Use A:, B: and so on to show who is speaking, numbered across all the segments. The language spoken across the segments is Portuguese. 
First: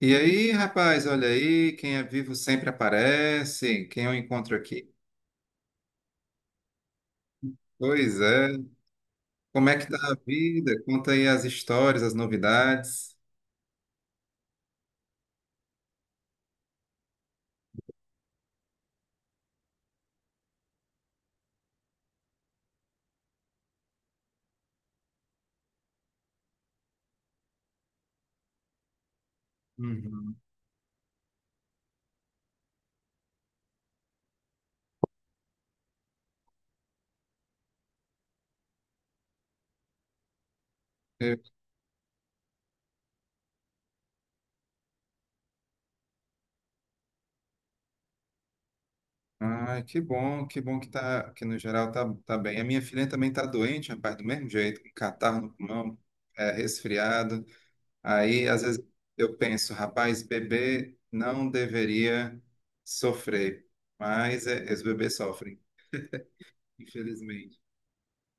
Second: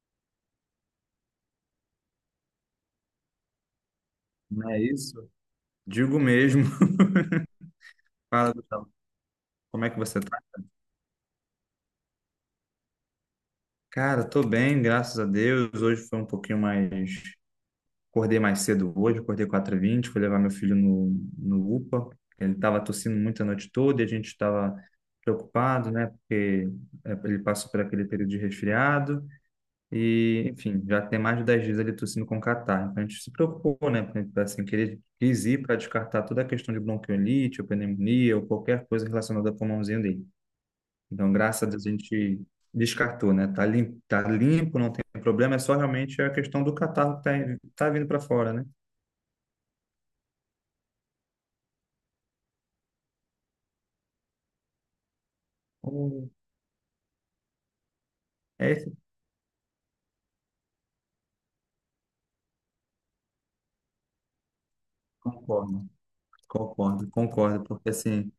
A: E aí, rapaz, olha aí, quem é vivo sempre aparece, quem eu encontro
B: Não é
A: aqui.
B: isso? Digo mesmo.
A: Pois
B: Fala,
A: é,
B: Gustavo.
A: como é
B: Como
A: que
B: é
A: tá
B: que
A: a
B: você tá?
A: vida? Conta aí as histórias, as novidades.
B: Cara, tô bem, graças a Deus. Hoje foi um pouquinho mais. Acordei mais cedo hoje, acordei quatro h 20 fui levar meu filho no UPA. Ele tava tossindo muito a noite toda e a gente estava preocupado, né? Porque ele passou por aquele período de resfriado
A: Uhum.
B: e, enfim, já tem mais de 10 dias ele tossindo com catarro. Então a gente se preocupou, né? Porque, assim, querer quis ir para descartar toda a questão de bronquiolite, ou pneumonia ou qualquer coisa relacionada ao pulmãozinho dele. Então,
A: Eu-
B: graças a Deus, a gente descartou, né? Tá limpo, não tem problema, é só realmente a questão do catarro que tá vindo para fora, né?
A: Ai, que bom, que bom que tá, que no geral tá bem. A minha filha também tá doente, rapaz, do mesmo jeito, com catarro no pulmão,
B: Então,
A: é, resfriado. Aí, às
B: é
A: vezes,
B: isso.
A: eu penso, rapaz, bebê não deveria sofrer, mas é, os bebês sofrem,
B: Concordo, concordo,
A: infelizmente.
B: concordo, porque assim,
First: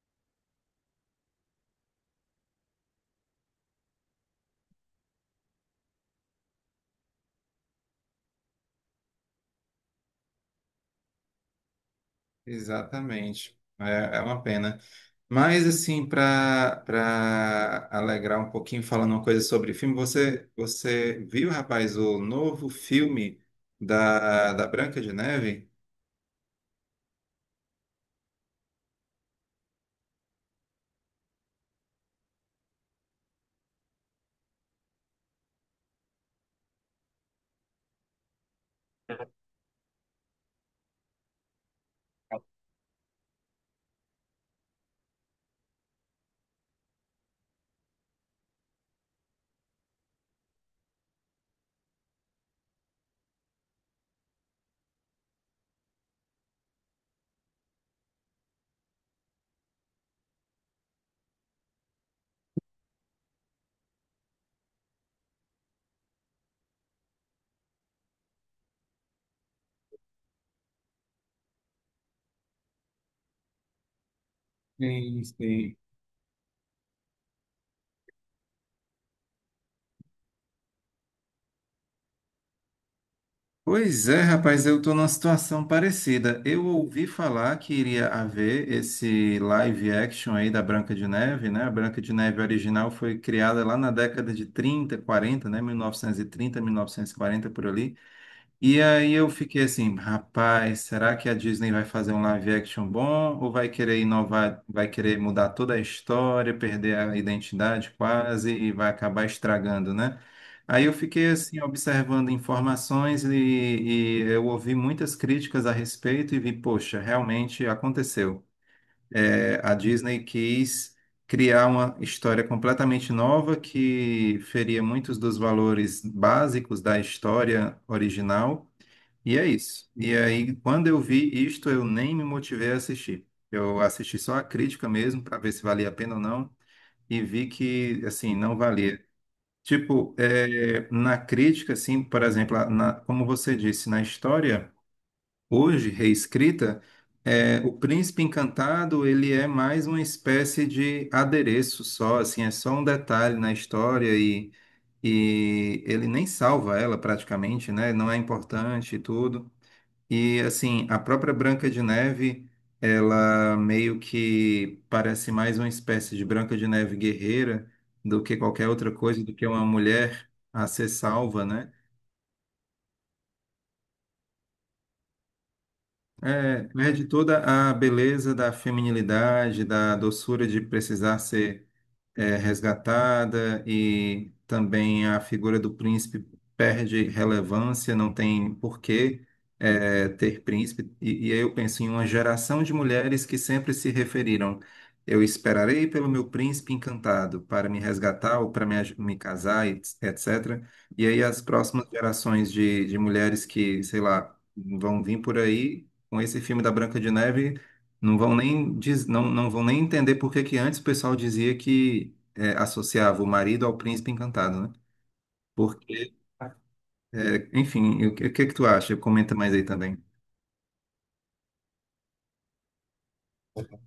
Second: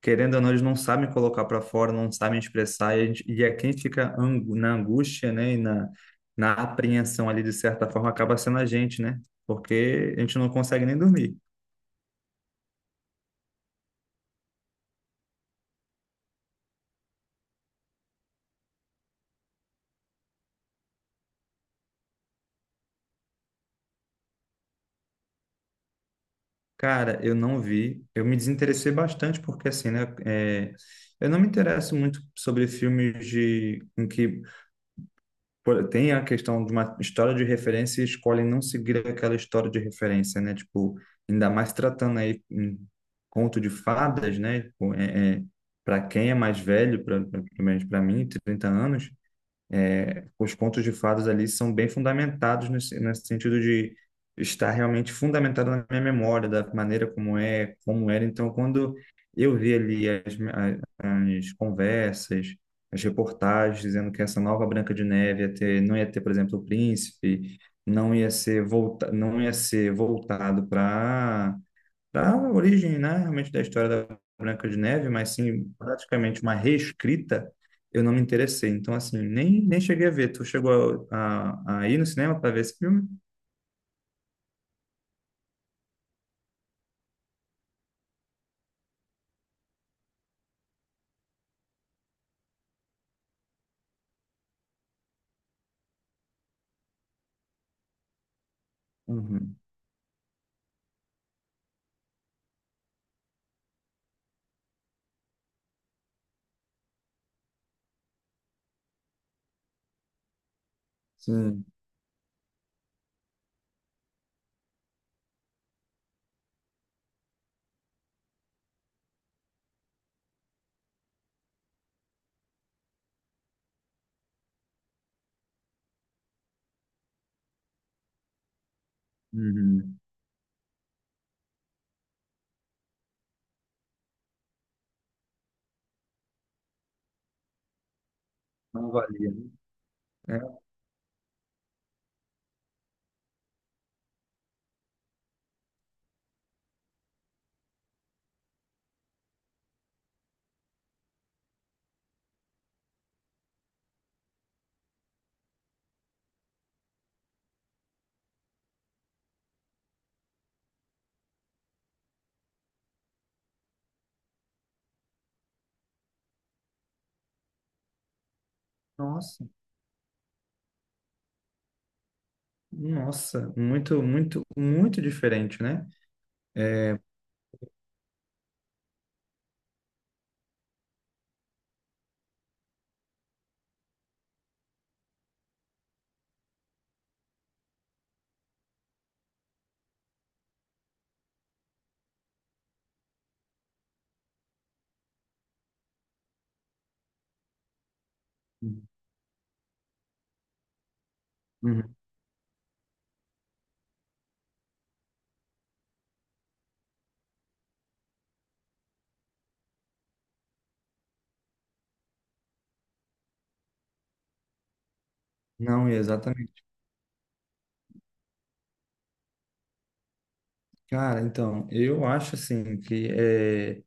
B: querendo ou não, eles não sabem colocar para fora, não sabem expressar, e, a gente, e é quem fica na angústia, né? E na apreensão ali, de certa forma, acaba sendo a gente, né? Porque a gente não consegue nem dormir.
A: Exatamente. É, é uma pena. Mas, assim, para alegrar um pouquinho, falando uma coisa sobre filme, você viu, rapaz, o novo filme da Branca de Neve?
B: Cara, eu não vi. Eu me desinteressei bastante porque, assim, né? Eu não me interesso muito sobre filmes em que pô, tem a questão de uma história de referência e escolhem não seguir aquela história de referência, né? Tipo, ainda mais tratando aí um conto de fadas, né? Tipo, para quem é mais velho, pelo menos para mim, 30 anos, os contos de fadas ali são bem fundamentados nesse sentido de estar realmente fundamentado na minha memória, da maneira como é, como era. Então, quando eu vi ali as conversas, as reportagens dizendo que essa nova Branca de Neve ia ter, não ia ter, por exemplo, o príncipe, não ia ser voltado para da origem, né, realmente da história da Branca de Neve,
A: Sim,
B: mas sim
A: sim.
B: praticamente uma reescrita, eu não me interessei. Então, assim, nem cheguei a ver. Tu chegou a ir no cinema para ver esse filme?
A: Pois é, rapaz, eu estou numa situação parecida. Eu ouvi falar que iria haver esse live action aí da Branca de Neve, né? A Branca de Neve original foi criada lá na década de trinta, quarenta, né? Mil novecentos e trinta, 1940, por ali. E aí eu
B: Uhum.
A: fiquei assim, rapaz, será que a Disney vai fazer um live action bom ou vai querer inovar, vai querer mudar toda a história, perder a identidade quase e vai acabar estragando, né? Aí eu fiquei assim
B: Sim.
A: observando informações e eu ouvi muitas críticas a respeito e vi, poxa, realmente aconteceu. É, a Disney quis criar uma história completamente nova que feria muitos dos valores básicos da história original e é isso.
B: Uhum.
A: E aí, quando eu vi isto, eu nem me motivei a assistir. Eu assisti só a crítica mesmo, para ver se valia a pena ou não, e vi que, assim, não
B: Não
A: valia.
B: valia, né?
A: Tipo,
B: É,
A: é, na crítica, assim, por exemplo, como você disse, na história, hoje, reescrita, é, o Príncipe Encantado, ele é mais uma espécie de adereço só, assim, é só um detalhe na história e ele nem salva ela praticamente, né? Não é importante e tudo. E assim, a própria Branca de Neve, ela meio que parece mais uma espécie de Branca de Neve guerreira do que qualquer outra coisa, do
B: nossa,
A: que uma mulher a ser salva, né?
B: nossa, muito, muito, muito diferente, né?
A: É, perde toda a beleza da feminilidade, da doçura de precisar ser resgatada e também a figura do príncipe perde relevância, não tem porquê ter príncipe. E aí eu penso em uma geração de mulheres que sempre se referiram. Eu esperarei pelo meu príncipe encantado para me resgatar ou para me casar, etc. E aí as próximas
B: Uhum.
A: gerações de mulheres que, sei lá, vão vir por aí com esse filme da Branca de Neve não vão nem entender por que que antes o pessoal dizia que associava o marido ao príncipe encantado, né?
B: Não,
A: Porque,
B: exatamente.
A: enfim, o que que tu acha? Comenta mais aí também.
B: Cara, então, eu acho assim que é.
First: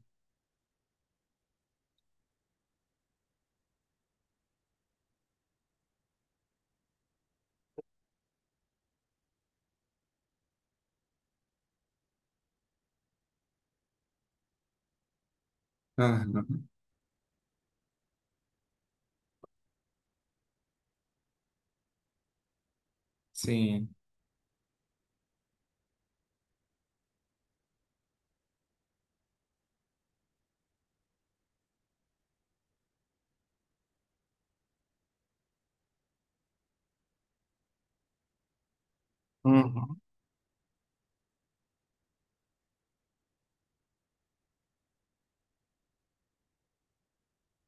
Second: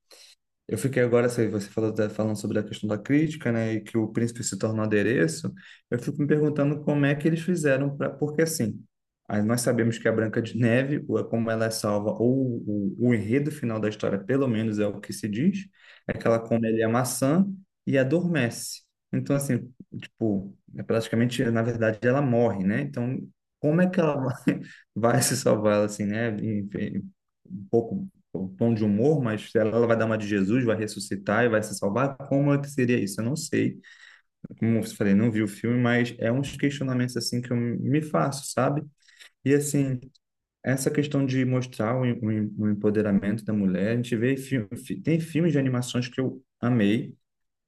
B: Eu fiquei agora, você falou, tá falando sobre a questão da crítica, né, e que o príncipe se tornou adereço, eu fico me perguntando como é que eles fizeram para, porque assim, aí nós sabemos que a Branca de Neve, ou é como ela é salva, ou o enredo final da história, pelo menos é o que se diz, é que ela
A: Aham.
B: come ali a maçã e adormece. Então assim, tipo, é praticamente, na verdade, ela morre, né? Então, como é
A: Sim.
B: que ela vai se salvar, assim, né? Enfim, um pouco o tom de humor, mas se ela vai dar uma de Jesus, vai ressuscitar e vai se salvar, como é que seria isso? Eu não sei. Como eu falei, não vi o filme, mas é uns questionamentos assim que eu me faço, sabe? E assim,
A: Uhum.
B: essa questão de mostrar o empoderamento da mulher, a gente vê filme, tem filmes de animações que eu amei,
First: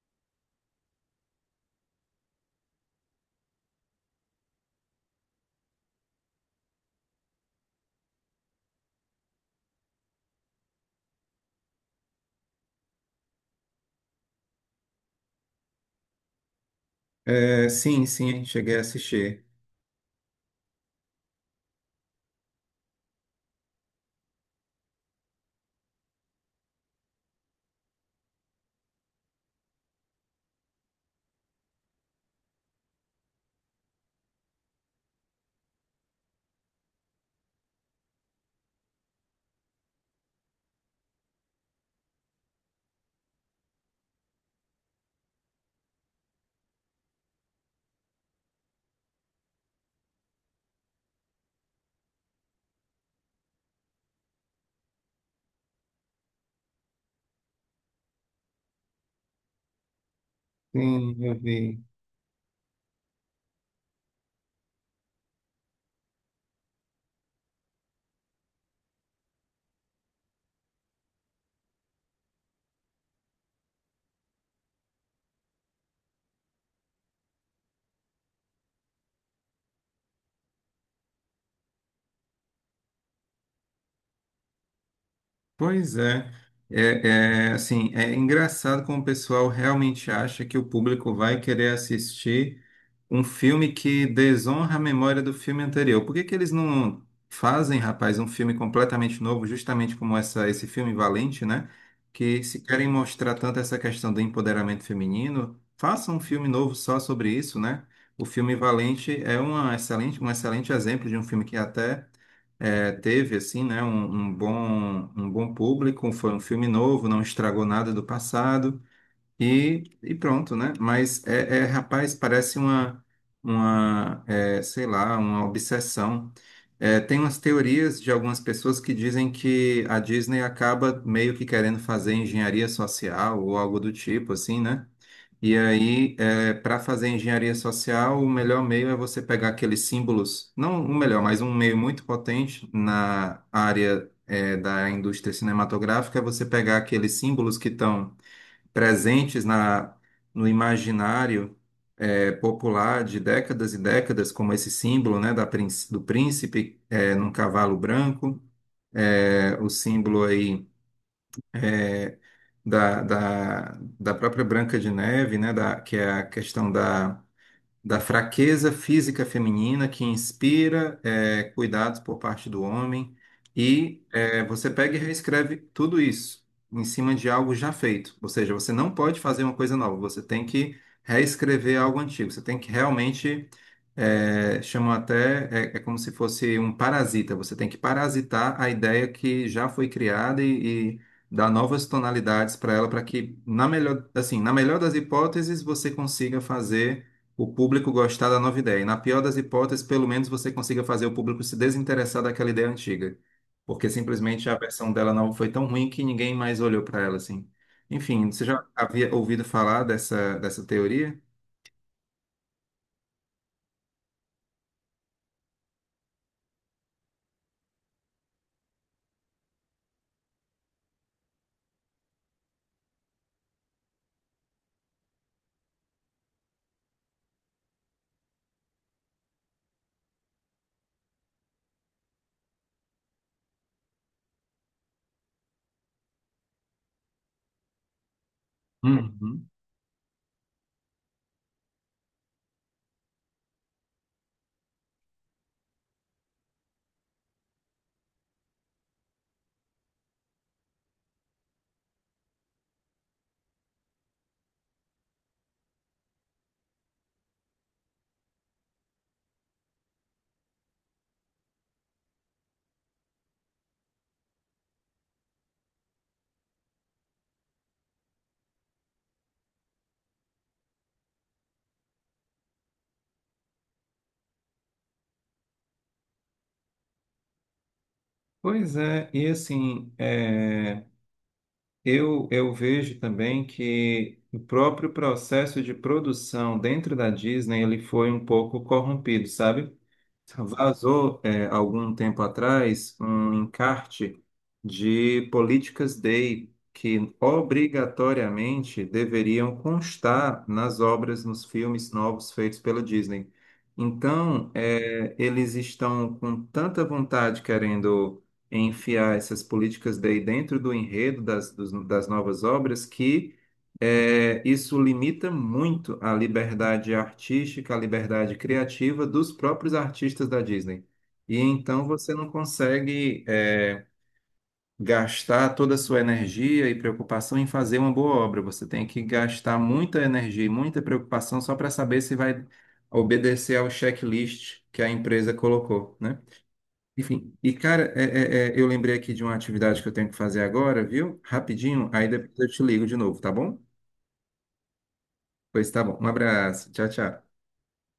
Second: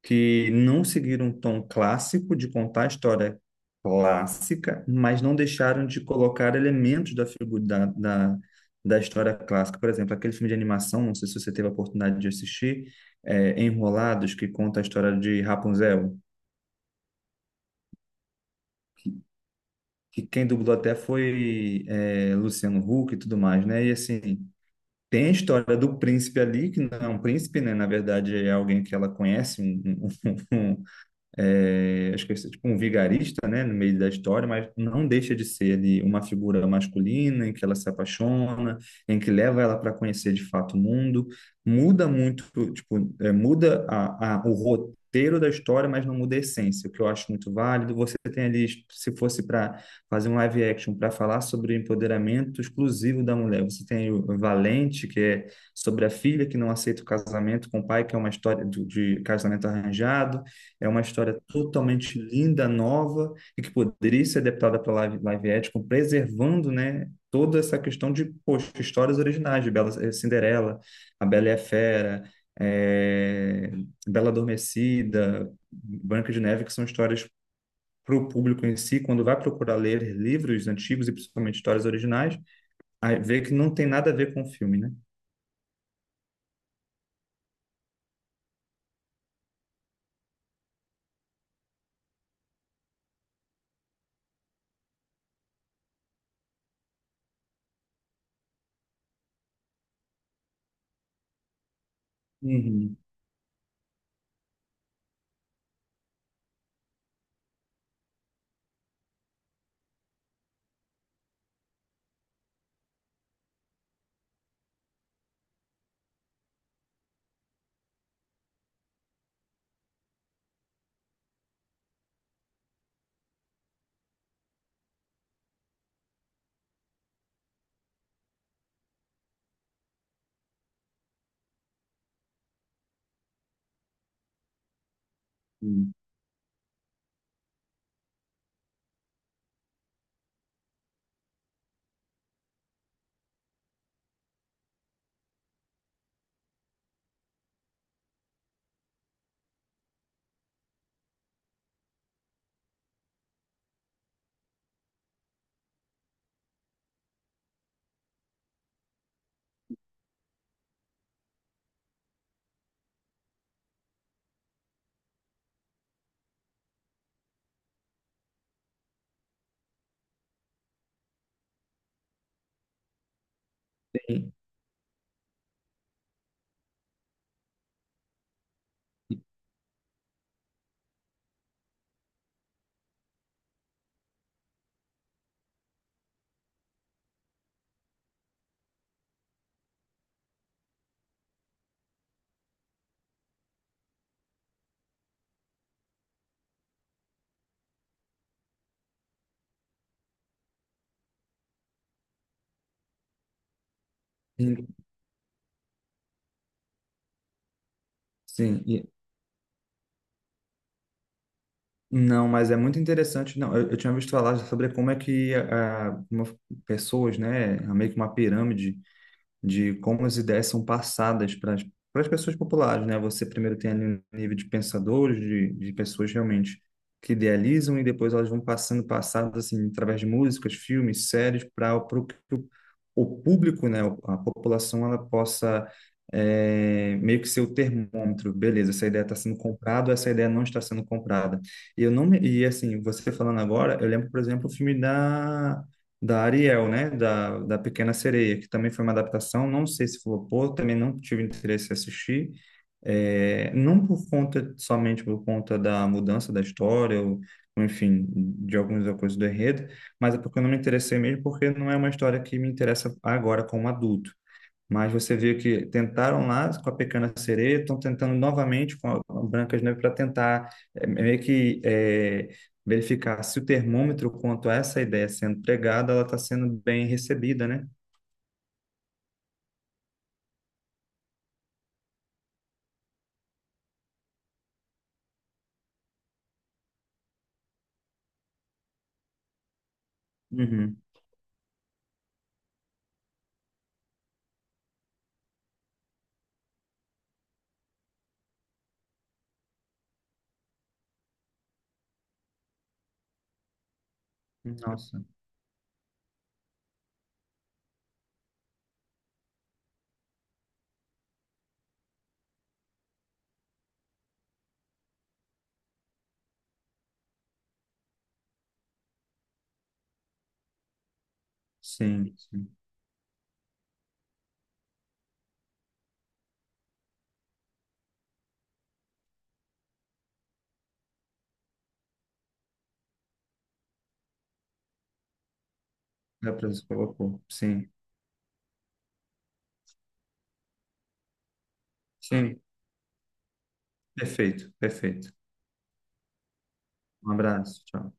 B: que não seguiram um tom clássico de contar a história clássica, mas não deixaram de colocar elementos da figura da história clássica. Por exemplo, aquele filme de animação, não sei se você teve a oportunidade de assistir, Enrolados, que conta a história de Rapunzel,
A: É, sim, sim, cheguei a assistir.
B: que quem dublou até foi Luciano Huck e tudo mais, né? E assim, tem a história do príncipe ali, que não é um príncipe, né? Na verdade, é alguém que ela conhece, um, um, acho que é tipo um vigarista, né, no meio da história, mas não deixa de ser ali uma figura masculina em que ela se apaixona, em que leva ela para conhecer de fato o mundo, muda muito, tipo, muda o roteiro da história, mas não muda a essência, o que eu acho muito válido. Você tem ali, se fosse para fazer um live action para falar sobre o empoderamento exclusivo da mulher, você tem o Valente, que é sobre a filha que não aceita o casamento com o pai, que é uma história de casamento arranjado. É uma
A: Sim, eu
B: história
A: vi.
B: totalmente linda, nova, e que poderia ser adaptada para live action, preservando, né, toda essa questão de, poxa, histórias originais de Bela, Cinderela, A Bela e a Fera, eh, Bela Adormecida, Branca de Neve, que são histórias para o público em si, quando vai procurar ler livros antigos e principalmente histórias originais, aí vê que não tem nada a ver com o filme, né?
A: Pois é. É, é, assim, é engraçado como o pessoal realmente acha que o público vai querer assistir um filme que desonra a memória do filme anterior. Por que que eles não fazem, rapaz, um filme completamente novo, justamente como esse filme Valente, né? Que se querem
B: Uhum.
A: mostrar tanto essa questão do empoderamento feminino, façam um filme novo só sobre isso, né? O filme Valente é um excelente exemplo de um filme que até teve assim, né, um bom público, foi um filme novo, não estragou nada do passado e pronto, né? Mas, rapaz, parece uma sei lá, uma obsessão. É, tem umas teorias de algumas pessoas que dizem que a Disney acaba meio que querendo fazer engenharia social ou algo do tipo, assim, né? E aí, para fazer engenharia social, o melhor meio é você pegar aqueles símbolos, não o melhor, mas um meio muito potente na área da indústria cinematográfica, é você pegar aqueles símbolos que estão presentes no imaginário popular de décadas e décadas, como esse símbolo, né, do príncipe num cavalo branco, o símbolo aí da, da, da própria Branca de Neve, né, que é a questão da fraqueza física feminina que inspira cuidados por parte do homem, e
B: Sim,
A: você pega e reescreve tudo isso em cima de algo já feito. Ou seja, você não pode fazer uma coisa nova, você tem que reescrever algo antigo, você tem que realmente chamam até, é como se fosse um parasita. Você tem que parasitar a ideia que já foi criada e dar novas tonalidades para ela, para que, assim, na melhor das hipóteses, você consiga fazer o público gostar da nova ideia. E na pior das hipóteses, pelo menos você consiga fazer o público se desinteressar daquela ideia antiga. Porque simplesmente a
B: sim.
A: versão dela nova foi tão ruim que ninguém mais olhou para ela, assim. Enfim, você já
B: Sim.
A: havia ouvido falar dessa teoria?
B: Não, mas é muito interessante. Não, eu tinha visto falar sobre como é que pessoas, né, meio que uma pirâmide, de como as ideias são passadas para as pessoas populares, né? Você primeiro tem ali um nível de pensadores, de pessoas realmente que idealizam e depois elas vão passando passadas assim através de músicas, filmes, séries para o público, né, a população ela possa meio que ser o termômetro, beleza? Essa ideia está sendo
A: Uhum.
B: comprada, ou essa ideia não está sendo comprada. E eu não me- e assim você falando agora, eu lembro por exemplo o filme da Ariel, né? Da Pequena Sereia, que também foi uma adaptação. Não sei se flopou, também não tive interesse em assistir. É, não por conta, somente por conta da mudança da história, ou, enfim, de algumas coisas do enredo, mas é porque eu não me interessei mesmo, porque não é uma história que me interessa agora como adulto. Mas você vê que tentaram lá com a Pequena Sereia, estão tentando novamente com a Branca de Neve para tentar meio que verificar se o termômetro quanto a essa ideia sendo pregada, ela está sendo bem recebida, né?
A: Pois é, e assim, eu vejo também que o próprio processo de produção dentro da Disney ele foi um pouco corrompido, sabe?
B: Uhum.
A: Vazou, algum tempo atrás um encarte de políticas Day que obrigatoriamente deveriam constar nas obras, nos filmes novos feitos pela Disney. Então,
B: Nossa,
A: eles estão com tanta vontade querendo enfiar essas políticas Day dentro do enredo das novas obras que isso limita muito a liberdade artística, a liberdade criativa dos próprios artistas da Disney. E então você
B: sim,
A: não
B: sim.
A: consegue, gastar toda a sua energia e preocupação em fazer uma boa obra. Você tem que gastar muita energia e muita preocupação só para saber se vai obedecer ao checklist que a empresa colocou, né?
B: Dá para você colocou.
A: Enfim, e
B: Sim,
A: cara, eu lembrei aqui de uma atividade que eu tenho que fazer agora, viu? Rapidinho, aí depois
B: sim.
A: eu te ligo de novo, tá bom?
B: Perfeito, perfeito.
A: Pois tá bom. Um abraço. Tchau,
B: Um
A: tchau.
B: abraço, tchau.